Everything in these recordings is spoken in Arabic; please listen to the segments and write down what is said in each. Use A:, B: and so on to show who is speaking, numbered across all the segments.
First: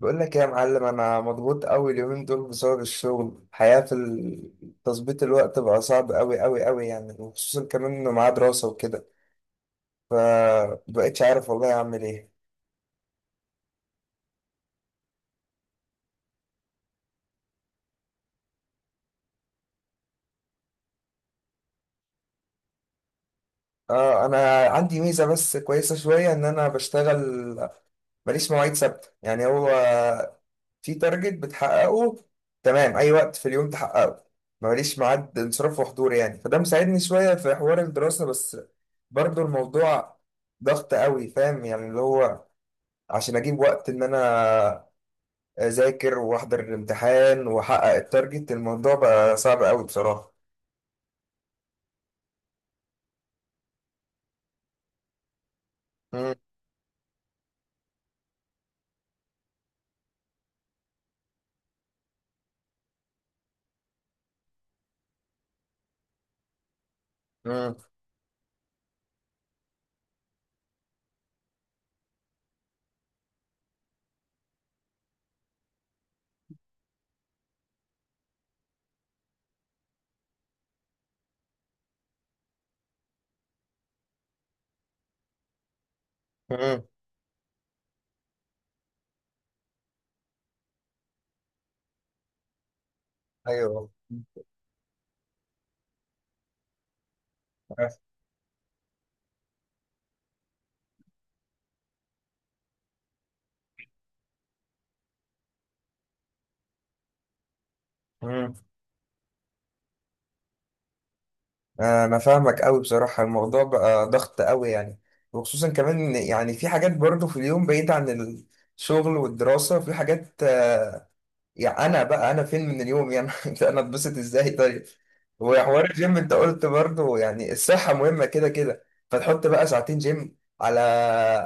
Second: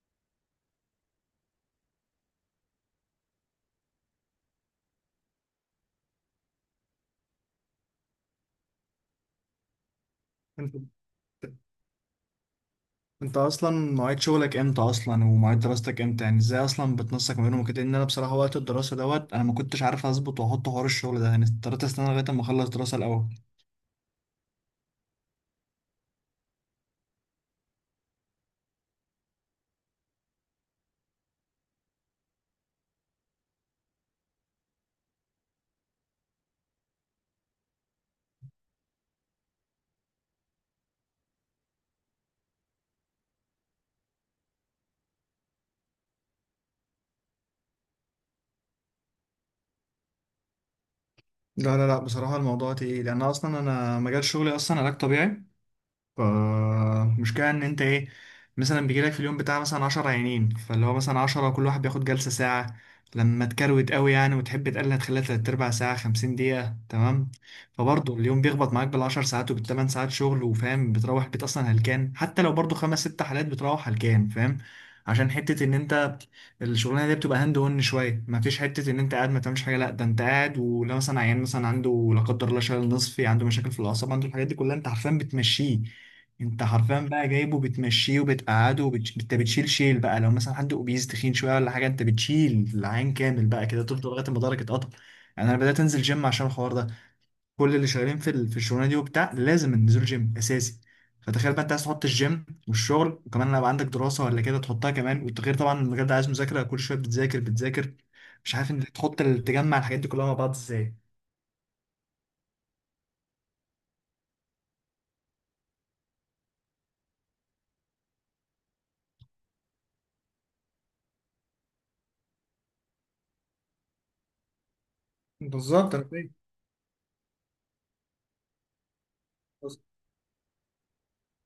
A: بقول لك إيه يا معلم، انا مضغوط قوي اليومين دول بسبب الشغل. الحياة في تظبيط الوقت بقى صعب قوي قوي قوي يعني، وخصوصا كمان انه معاه دراسة وكده.
B: انت
A: فبقيتش عارف والله اعمل ايه.
B: انت اصلا مواعيد شغلك امتى اصلا؟ ومواعيد دراستك امتى؟ يعني ازاي اصلا بتنسق ما بينهم وكده؟ ان انا بصراحه وقت الدراسه دوت انا ما كنتش عارف اظبط واحط حوار الشغل ده، يعني اضطريت استنى لغايه اما اخلص دراسه الاول.
A: اه انا عندي ميزه بس كويسه شويه، ان انا بشتغل ماليش مواعيد ثابته. يعني هو في تارجت بتحققه تمام، اي وقت في اليوم تحققه، ماليش ميعاد انصراف وحضور. يعني فده مساعدني شويه في حوار الدراسه، بس برضو الموضوع ضغط قوي فاهم؟ يعني اللي هو عشان اجيب وقت ان انا اذاكر واحضر الامتحان واحقق التارجت، الموضوع بقى صعب قوي بصراحه.
B: لا لا لا، بصراحه الموضوع تقيل، يعني انا اصلا انا مجال شغلي اصلا علاج طبيعي.
A: مم،
B: فالمشكلة إن أنت إيه، مثلا بيجيلك في اليوم بتاع مثلا 10 عيانين، فاللي هو مثلا 10، كل واحد بياخد جلسة ساعة. لما تكروت قوي يعني وتحب تقلل هتخليها تلات أرباع ساعة، 50 دقيقة، تمام.
A: مم،
B: فبرضه اليوم بيخبط معاك بال 10 ساعات وبالتمن ساعات شغل، وفاهم بتروح البيت أصلا هلكان، حتى لو برضه 5 6 حالات بتروح هلكان، فاهم؟ عشان حتة إن أنت الشغلانه دي بتبقى هاند اون شويه، ما فيش حته ان انت قاعد ما تعملش حاجه، لا ده انت قاعد، ولو مثلا عيان مثلا عنده لا قدر الله شلل نصفي، عنده مشاكل في الاعصاب، عنده الحاجات دي كلها، انت عارفين بتمشيه. انت
A: مم.
B: حرفيا بقى جايبه بتمشيه وبتقعده انت بتشيل شيل بقى، لو مثلا حد اوبيز تخين شويه ولا حاجه انت بتشيل العين كامل بقى كده،
A: ايوه.
B: تفضل لغايه ما ضهرك اتقطع. يعني انا بدات انزل جيم عشان الحوار ده، كل اللي شغالين في الشغلانه دي وبتاع لازم النزول جيم اساسي. فتخيل بقى انت عايز تحط الجيم والشغل وكمان لو عندك دراسه ولا كده تحطها كمان، والتغيير طبعا المجال ده عايز مذاكره كل شويه بتذاكر بتذاكر.
A: مم.
B: مش عارف انت تحط تجمع الحاجات دي كلها مع بعض ازاي.
A: انا فاهمك قوي بصراحه، الموضوع بقى ضغط قوي يعني. وخصوصا كمان إن يعني في حاجات برضه في اليوم بعيد عن الشغل والدراسه، في حاجات يعني انا بقى انا فين من اليوم يعني انا اتبسط ازاي طيب؟ وحوار
B: بالظبط، انا
A: الجيم
B: فاهم.
A: انت قلت برضه يعني الصحه مهمه كده كده. فتحط بقى ساعتين جيم على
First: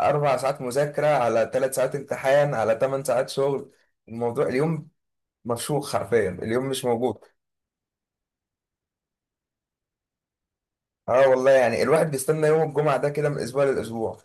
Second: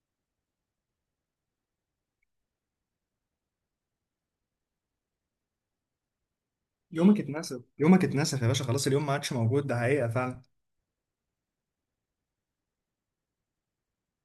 A: 4 ساعات مذاكره على 3 ساعات امتحان على 8 ساعات شغل. الموضوع اليوم مفشوخ حرفيا، اليوم مش موجود.
B: يومك اتنسف، يومك اتنسف يا باشا، خلاص اليوم ما عادش موجود، ده حقيقة فعلا.
A: اه والله، يعني الواحد بيستنى يوم الجمعه ده كده من اسبوع لاسبوع.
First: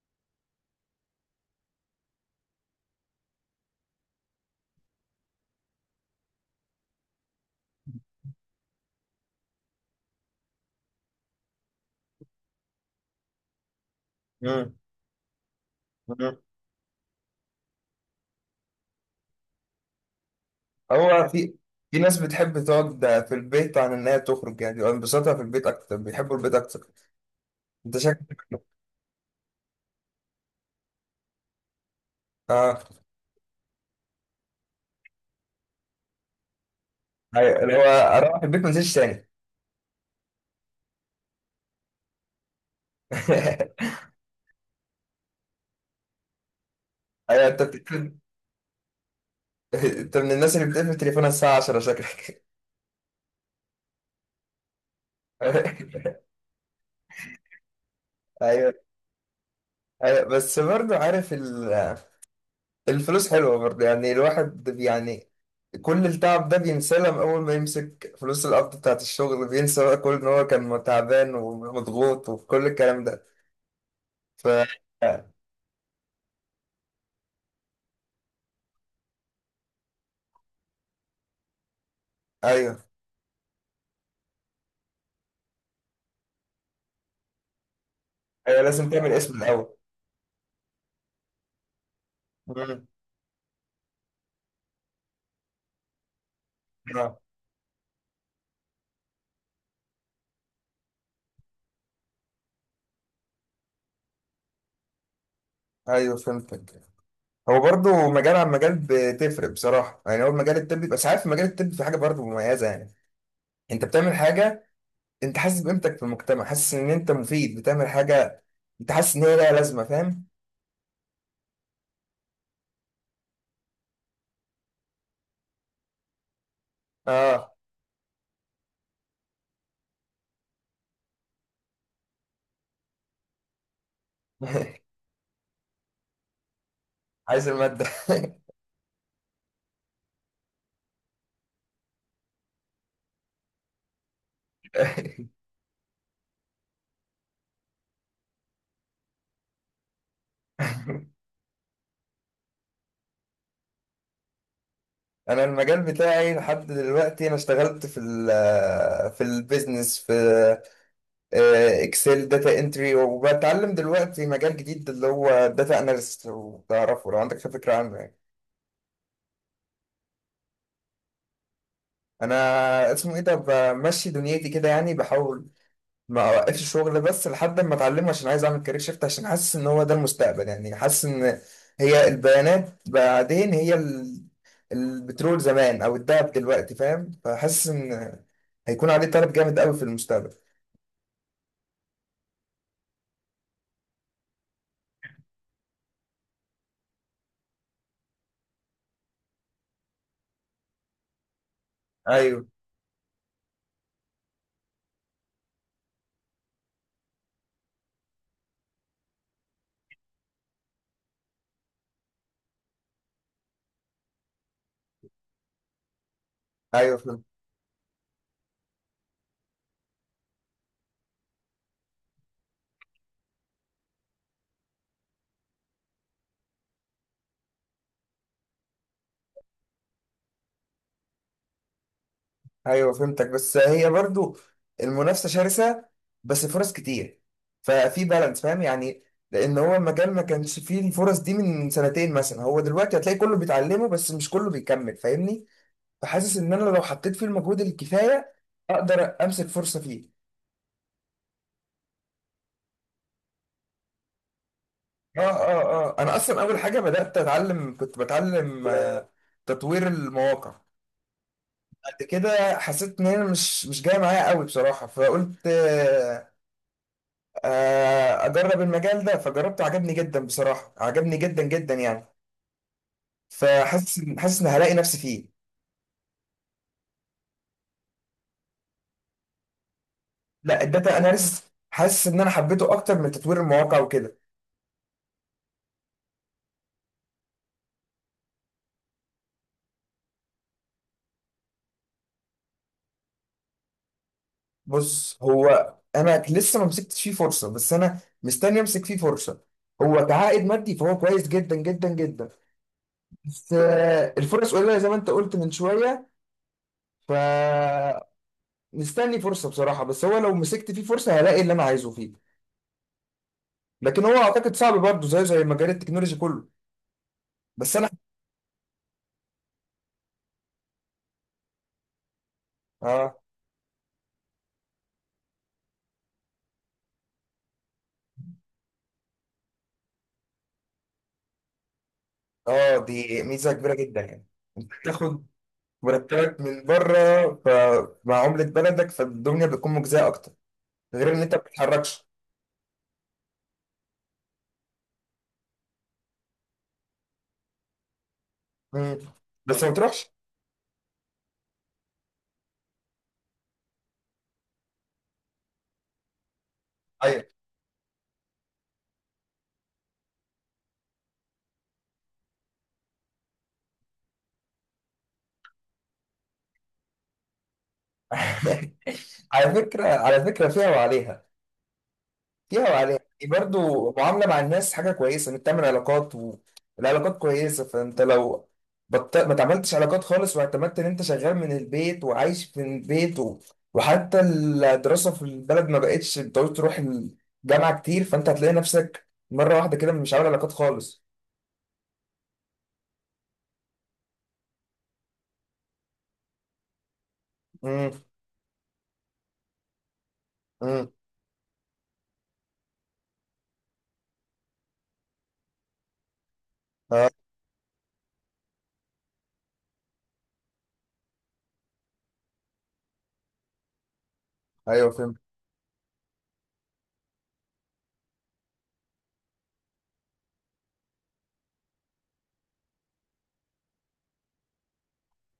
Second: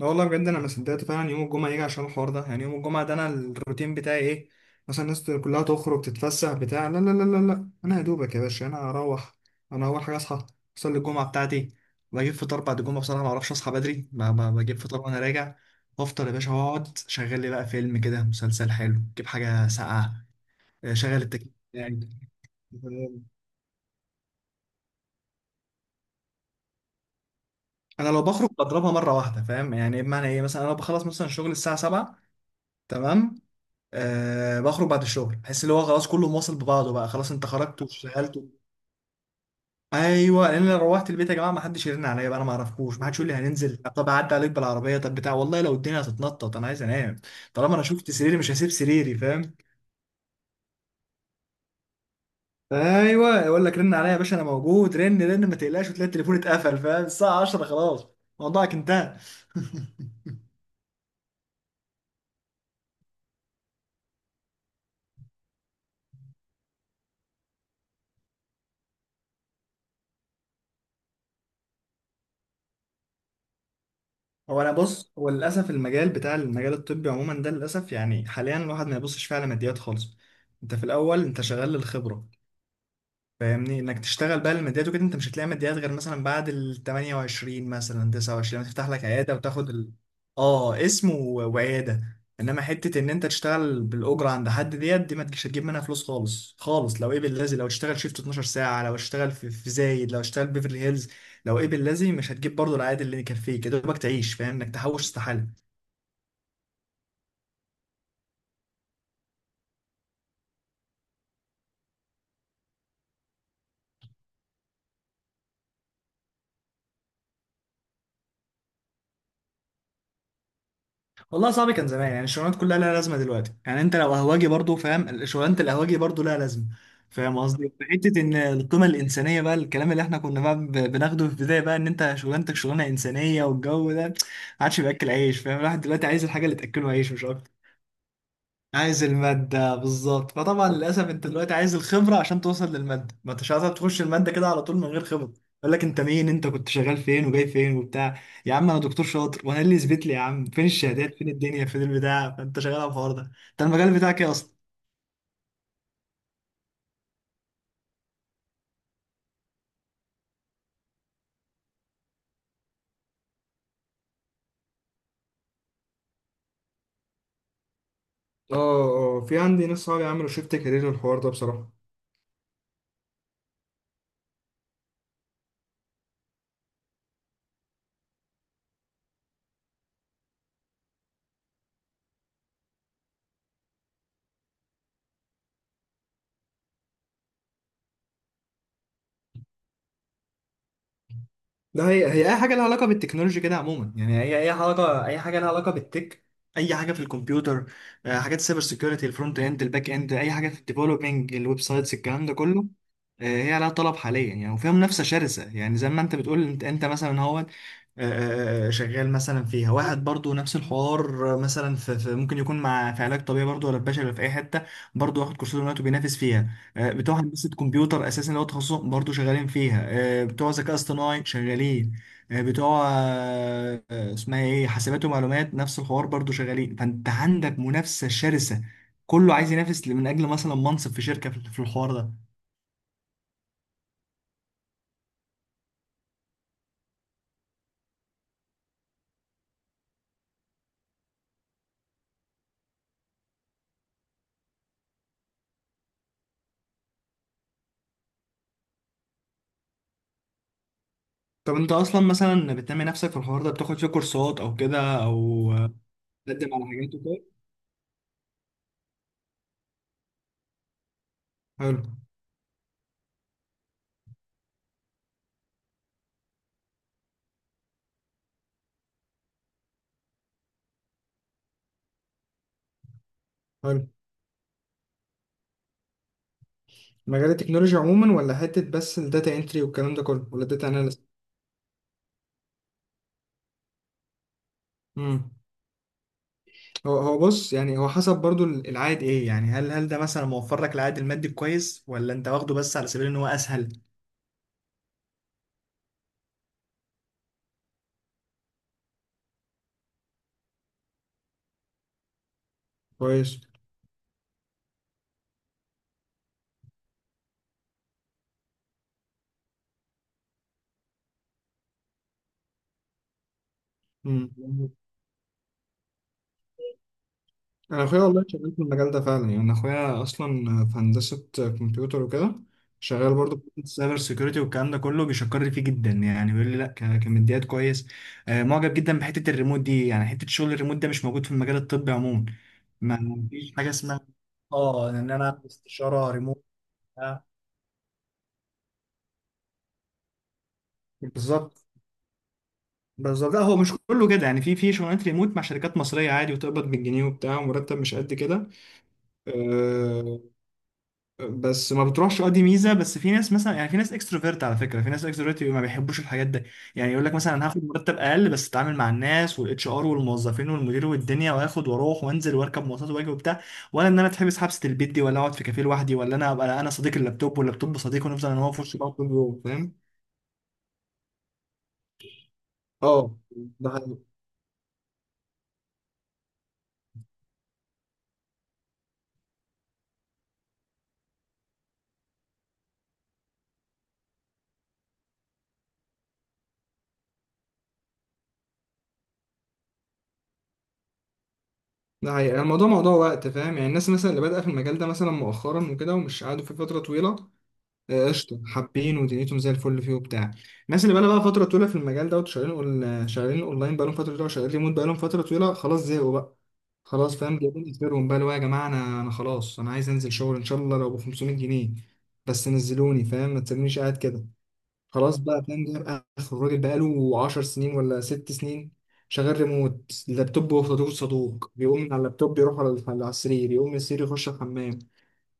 B: لا والله بجد انا ما صدقت فعلا يوم الجمعه يجي عشان الحوار ده. يعني يوم الجمعه ده انا الروتين بتاعي ايه؟ مثلا الناس كلها تخرج تتفسح بتاع، لا لا لا لا لا، انا يا دوبك يا باشا انا هروح. انا اول حاجه اصحى، اصلي الجمعه بتاعتي، بجيب فطار بعد الجمعه، بصراحه ما اعرفش اصحى بدري، ما
A: مم.
B: بجيب فطار وانا راجع وافطر يا
A: مم.
B: باشا، واقعد شغل لي بقى فيلم كده، مسلسل حلو، جيب حاجه ساقعه، شغل
A: هو
B: التكييف
A: في ناس
B: يعني.
A: بتحب تقعد في البيت عن ان هي تخرج، يعني بيبقى انبساطها في البيت اكتر، بيحبوا البيت اكتر. انت
B: انا لو بخرج
A: شكلك.
B: بضربها مره واحده، فاهم يعني بمعنى ايه؟ مثلا انا بخلص مثلا شغل الساعه 7
A: اه.
B: تمام، أه بخرج بعد الشغل، بحس اللي هو خلاص كله مواصل ببعضه بقى، خلاص انت
A: ايوه، اللي هو
B: خرجت واشتغلت
A: اروح البيت ما انزلش تاني.
B: ايوه لان انا روحت البيت يا جماعه، ما حدش يرن عليا بقى، انا ما اعرفكوش، ما حدش يقول لي هننزل، طب اعدي عليك بالعربيه، طب بتاع، والله لو الدنيا هتتنطط انا عايز انام.
A: ايوه انت
B: طالما انا شفت
A: بتقفل.
B: سريري مش هسيب سريري، فاهم؟
A: انت من الناس اللي بتقفل تليفونها الساعه 10 شكلك.
B: ايوه يقول لك رن عليا يا باشا، انا موجود رن رن ما تقلقش، وتلاقي التليفون اتقفل، فاهم؟ الساعه 10 خلاص،
A: ايوه.
B: موضوعك انتهى.
A: ايوه بس برضه عارف الفلوس حلوه برضه يعني، الواحد يعني كل التعب ده بينساه لما اول ما يمسك فلوس القبض بتاعت الشغل، بينسى بقى كل ان هو كان تعبان ومضغوط وكل الكلام ده. ف
B: هو انا بص، هو للاسف المجال بتاع المجال الطبي عموما ده للاسف، يعني حاليا الواحد ما يبصش فيه على ماديات خالص. انت في الاول انت شغال للخبره،
A: ايوه.
B: فاهمني؟ انك تشتغل بقى الماديات وكده انت مش هتلاقي ماديات غير مثلا بعد ال 28 مثلا
A: ايوه
B: 29، لما تفتح
A: لازم
B: لك
A: تعمل
B: عياده
A: اسم
B: وتاخد
A: الاول.
B: اه، اسم وعياده، انما
A: مم.
B: حته ان انت تشتغل بالاجره عند حد ديت دي ما تجيش، هتجيب منها فلوس خالص خالص؟ لو
A: اه.
B: ايه باللذي لو تشتغل شيفت 12 ساعه، لو تشتغل في زايد، لو تشتغل بيفرلي هيلز، لو ايه باللذي مش هتجيب برضه العائد اللي يكفيك يا دوبك تعيش، فاهم انك تحوش؟ استحاله.
A: ايوه فهمتك. هو برضو مجال عن مجال بتفرق بصراحه، يعني هو مجال الطب، بس عارف مجال الطب في حاجه برضو مميزه يعني، انت بتعمل حاجه، انت حاسس بقيمتك في المجتمع، حاسس ان انت مفيد، بتعمل حاجه، انت حاسس ان هي لها لازمه فاهم؟
B: والله صعب، كان زمان يعني الشغلانات كلها لها لازمه، دلوقتي يعني انت لو قهوجي برضو، فاهم شغلانه القهوجي برضو لها لازمه؟ فاهم
A: اه.
B: قصدي؟ في حته ان القيمه الانسانيه بقى الكلام اللي احنا كنا بقى بناخده في البدايه بقى ان انت شغلانتك شغلانه انسانيه، والجو ده ما عادش بياكل عيش، فاهم؟ الواحد دلوقتي عايز الحاجه اللي تاكله عيش مش
A: عايز
B: اكتر.
A: الماده.
B: عايز المادة، بالظبط. فطبعا للأسف أنت دلوقتي عايز الخبرة عشان توصل للمادة، ما أنتش عايز تخش المادة كده على طول من غير خبرة. يقول لك أنت مين؟ أنت كنت شغال فين؟ وجاي فين وبتاع؟ يا عم أنا دكتور شاطر، وأنا إيه اللي يثبت لي يا عم؟ فين الشهادات؟ فين الدنيا؟ فين البتاع؟ فأنت شغال على الحوار ده. أنت المجال بتاعك إيه أصلا؟
A: انا المجال بتاعي لحد دلوقتي انا اشتغلت في البيزنس، في اكسل داتا انتري، وبتعلم دلوقتي مجال جديد اللي هو داتا اناليست. وتعرفه لو عندك فكره عنه يعني؟
B: اه اه، في عندي ناس صحابي عملوا شيفت كارير الحوار ده بصراحة.
A: انا اسمه ايه ده، بمشي دنيتي كده يعني، بحاول ما اوقفش الشغل بس لحد ما اتعلمه، عشان عايز اعمل كارير شيفت، عشان حاسس ان هو ده المستقبل يعني. حاسس ان هي البيانات بعدين هي البترول زمان او الذهب دلوقتي فاهم؟ فحاسس ان هيكون عليه طلب جامد قوي في المستقبل.
B: ده هي اي حاجه لها علاقه بالتكنولوجيا كده عموما يعني، هي اي علاقه، اي حاجه لها علاقه بالتك، اي حاجه في الكمبيوتر، حاجات السايبر سيكيورتي، الفرونت اند، الباك اند، اي حاجه في الديفلوبينج الويب سايتس، الكلام ده
A: ايوه.
B: كله. هي لها طلب حاليا يعني، وفيها منافسه شرسه، يعني زي ما انت بتقول، انت انت مثلا هو شغال مثلا فيها، واحد برضو نفس الحوار مثلا ممكن يكون مع في علاج طبيعي برضو، ولا في بشري، ولا في اي حته، برضو واخد كورسات دلوقتي وبينافس فيها.
A: ايوه.
B: بتوع هندسة كمبيوتر أساسا اللي هو تخصصهم برضه شغالين فيها. بتوع ذكاء اصطناعي شغالين. بتوع اسمها إيه، حاسبات ومعلومات، نفس الحوار برضه شغالين. فأنت عندك منافسة شرسة، كله عايز ينافس من أجل مثلا منصب في شركة، في في الحوار ده.
A: ايوه فهمتك، بس هي برضو المنافسه شرسه، بس فرص كتير، ففي بالانس فاهم يعني. لان هو المجال ما كانش فيه الفرص دي من سنتين مثلا، هو دلوقتي هتلاقي كله بيتعلمه بس مش كله بيكمل فاهمني؟ فحاسس ان انا لو حطيت فيه المجهود الكفايه اقدر امسك فرصه فيه.
B: طب أنت أصلا مثلا بتنمي نفسك في الحوار ده؟ بتاخد فيه كورسات أو كده
A: اه.
B: أو
A: اه. اه انا اصلا
B: تقدم
A: اول
B: على
A: حاجه
B: حاجات
A: بدات
B: وكده؟
A: اتعلم، كنت بتعلم تطوير المواقع.
B: حلو.
A: بعد كده حسيت ان انا مش جايه معايا قوي بصراحه، فقلت اجرب المجال ده، فجربته عجبني جدا بصراحه، عجبني جدا جدا يعني.
B: حلو،
A: فحاسس إن- حاسس ان هلاقي نفسي فيه.
B: مجال التكنولوجيا عموما ولا حتة بس الداتا انتري والكلام ده كله، ولا
A: لا،
B: الداتا
A: الداتا اناليسيس. حاسس ان انا حبيته اكتر من تطوير المواقع وكده.
B: اناليست؟ هو هو بص يعني، هو حسب برضو العائد ايه، يعني هل ده مثلا موفر لك العائد المادي كويس، ولا انت واخده بس على سبيل ان هو اسهل؟
A: بص هو انا لسه ما مسكتش فيه فرصه، بس انا مستني امسك فيه فرصه. هو كعائد مادي فهو كويس جدا جدا جدا.
B: كويس.
A: بس الفرص قليله زي ما انت قلت من شويه. فمستني فرصه بصراحه، بس هو لو مسكت فيه فرصه هلاقي اللي انا عايزه فيه. لكن هو اعتقد
B: مم.
A: صعب برضه، زيه زي مجال التكنولوجي كله. بس
B: انا
A: انا.
B: اخويا والله شغال في المجال ده فعلا، يعني انا اخويا اصلا في هندسه كمبيوتر وكده، شغال
A: اه.
B: برضه في السايبر سيكيورتي والكلام ده كله، بيشكر لي فيه جدا يعني، بيقول لي لا كماديات كويس. معجب جدا بحته الريموت دي، يعني حته شغل الريموت ده مش موجود في المجال الطبي عموما.
A: اه
B: ما
A: دي
B: ما
A: ميزه
B: فيش حاجه
A: كبيره
B: اسمها
A: جدا يعني. انت
B: اه ان انا
A: بتاخد
B: اعمل استشاره
A: مرتبك
B: ريموت.
A: من بره،
B: آه.
A: فمع عمله بلدك فالدنيا بتكون مجزيه اكتر، غير ان انت ما
B: بالظبط،
A: بتتحركش.
B: بالظبط. لا هو مش كله كده يعني، في شغلانات ريموت مع شركات مصريه عادي، وتقبض بالجنيه وبتاع، ومرتب مش قد كده.
A: مم. بس ما بتروحش.
B: أه، بس ما بتروحش، اه دي ميزه. بس في ناس مثلا يعني في ناس اكستروفيرت على فكره، في ناس اكستروفيرت ما بيحبوش الحاجات دي، يعني يقول لك
A: ايوه.
B: مثلا انا هاخد مرتب اقل بس اتعامل مع الناس والاتش ار والموظفين والمدير والدنيا، واخد واروح وانزل واركب مواصلات واجي وبتاع، ولا ان انا اتحبس حبسه البيت دي، ولا اقعد في كافيه لوحدي، ولا انا ابقى انا صديق اللابتوب واللابتوب صديق ونفضل انا هو في وش بعض طول اليوم،
A: على
B: فاهم؟
A: فكره، على فكره فيها وعليها، فيها وعليها
B: اه
A: يعني.
B: ده
A: برضو معاملة مع الناس حاجة كويسة، انك تعمل علاقات، والعلاقات كويسة. فانت لو ما تعملتش علاقات خالص واعتمدت ان انت شغال من البيت وعايش في البيت وحتى الدراسة في البلد ما بقتش بتعوز تروح الجامعة كتير، فانت هتلاقي نفسك مرة واحدة كده مش عامل علاقات خالص.
B: ده حقيقة، الموضوع موضوع وقت، فاهم؟ يعني الناس مثلا اللي بادئه في المجال ده مثلا مؤخرا وكده ومش قعدوا فيه فترة طويلة
A: امم.
B: قشطة، حابين ودنيتهم زي الفل فيه وبتاع. الناس
A: امم.
B: اللي بقى فترة طويلة في المجال ده وشغالين شغالين اونلاين بقالهم فترة طويلة، وشغالين ريموت بقالهم فترة طويلة، خلاص زهقوا بقى،
A: اه.
B: خلاص فاهم؟ جايبين اخرهم بقى اللي هو يا جماعة، انا خلاص انا عايز انزل شغل ان شاء الله لو ب 500 جنيه، بس نزلوني، فاهم؟ ما تسيبونيش قاعد كده.
A: ايوه فهمت.
B: خلاص بقى فاهم جايب اخر، الراجل بقاله 10 سنين ولا 6 سنين شغال ريموت، اللابتوب هو صدوق صدوق، بيقوم من على اللابتوب يروح على على السرير، يقوم من السرير يخش الحمام.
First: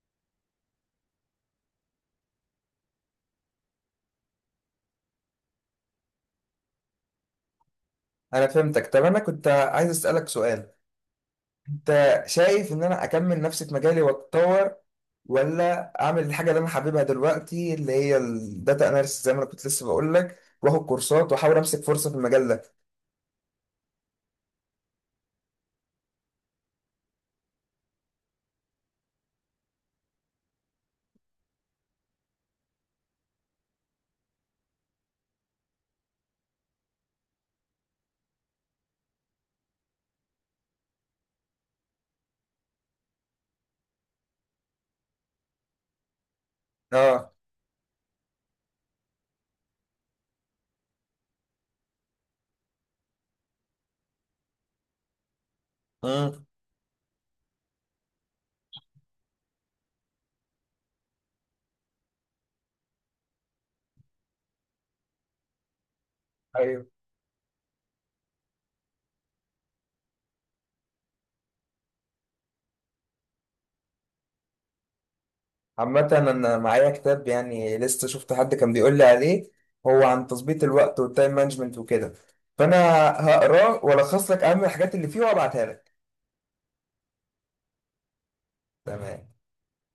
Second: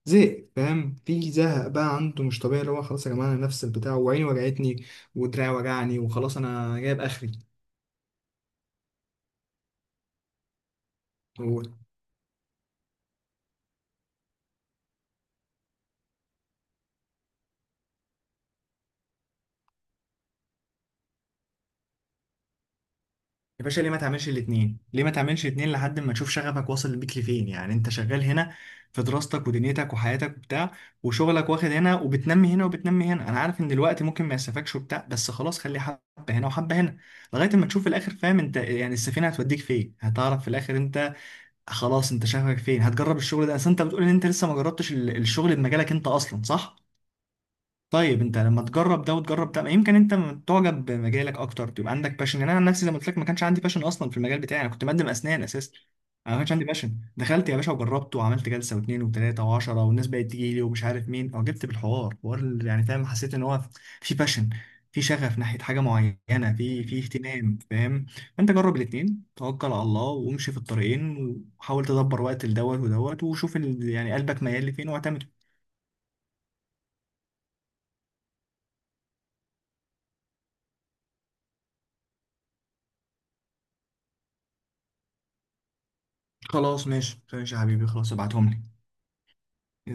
B: زهق، فاهم؟ في زهق بقى عنده مش طبيعي، اللي هو خلاص يا جماعه انا نفس البتاع، وعيني وجعتني، ودراعي وجعني، وخلاص انا جايب اخري.
A: انا فهمتك. طب انا كنت عايز اسألك سؤال، انت شايف ان انا اكمل نفسي في مجالي واتطور، ولا اعمل الحاجه اللي انا حاببها دلوقتي اللي هي الداتا اناليسيس، زي ما انا كنت لسه بقول لك واخد كورسات واحاول امسك فرصه في المجال ده؟
B: يا باشا ليه ما تعملش الاتنين؟ ليه ما تعملش الاتنين لحد ما تشوف شغفك واصل بيك لفين، يعني انت شغال هنا في دراستك ودنيتك وحياتك وبتاع، وشغلك واخد هنا وبتنمي هنا وبتنمي هنا، انا عارف ان الوقت ممكن ما يسفكش وبتاع، بس خلاص خلي حبة هنا وحبة هنا لغاية ما تشوف في الاخر، فاهم انت؟ يعني السفينة هتوديك فين، هتعرف في الاخر انت خلاص انت شغفك فين. هتجرب الشغل ده، اصل انت بتقول ان انت لسه ما جربتش الشغل بمجالك انت اصلا، صح؟
A: اه.
B: طيب انت لما تجرب ده وتجرب ده يمكن انت تعجب بمجالك اكتر، تبقى عندك باشن يعني. انا عن نفسي زي ما قلت لك ما كانش عندي باشن اصلا في المجال بتاعي، انا كنت مقدم اسنان اساسا. انا ما
A: امم.
B: كانش عندي باشن، دخلت يا باشا وجربت وعملت جلسه واثنين وثلاثه وعشره، والناس بقت تيجي لي ومش عارف مين، اعجبت بالحوار حوار يعني فاهم؟ حسيت ان هو في باشن، في شغف ناحيه حاجه معينه، في
A: ايوه.
B: في اهتمام، فاهم؟ فانت جرب الاثنين، توكل على الله وامشي في الطريقين، وحاول تدبر وقت لدوت ودوت، وشوف يعني قلبك ميال لفين واعتمد.
A: عامه انا معايا كتاب، يعني لسه شفت حد كان بيقول لي عليه، هو عن تظبيط الوقت والتايم مانجمنت وكده. فانا هقراه والخص لك اهم الحاجات اللي فيه وابعتها لك.
B: خلاص ماشي ماشي يا حبيبي، خلاص ابعتهم لي.
A: تمام.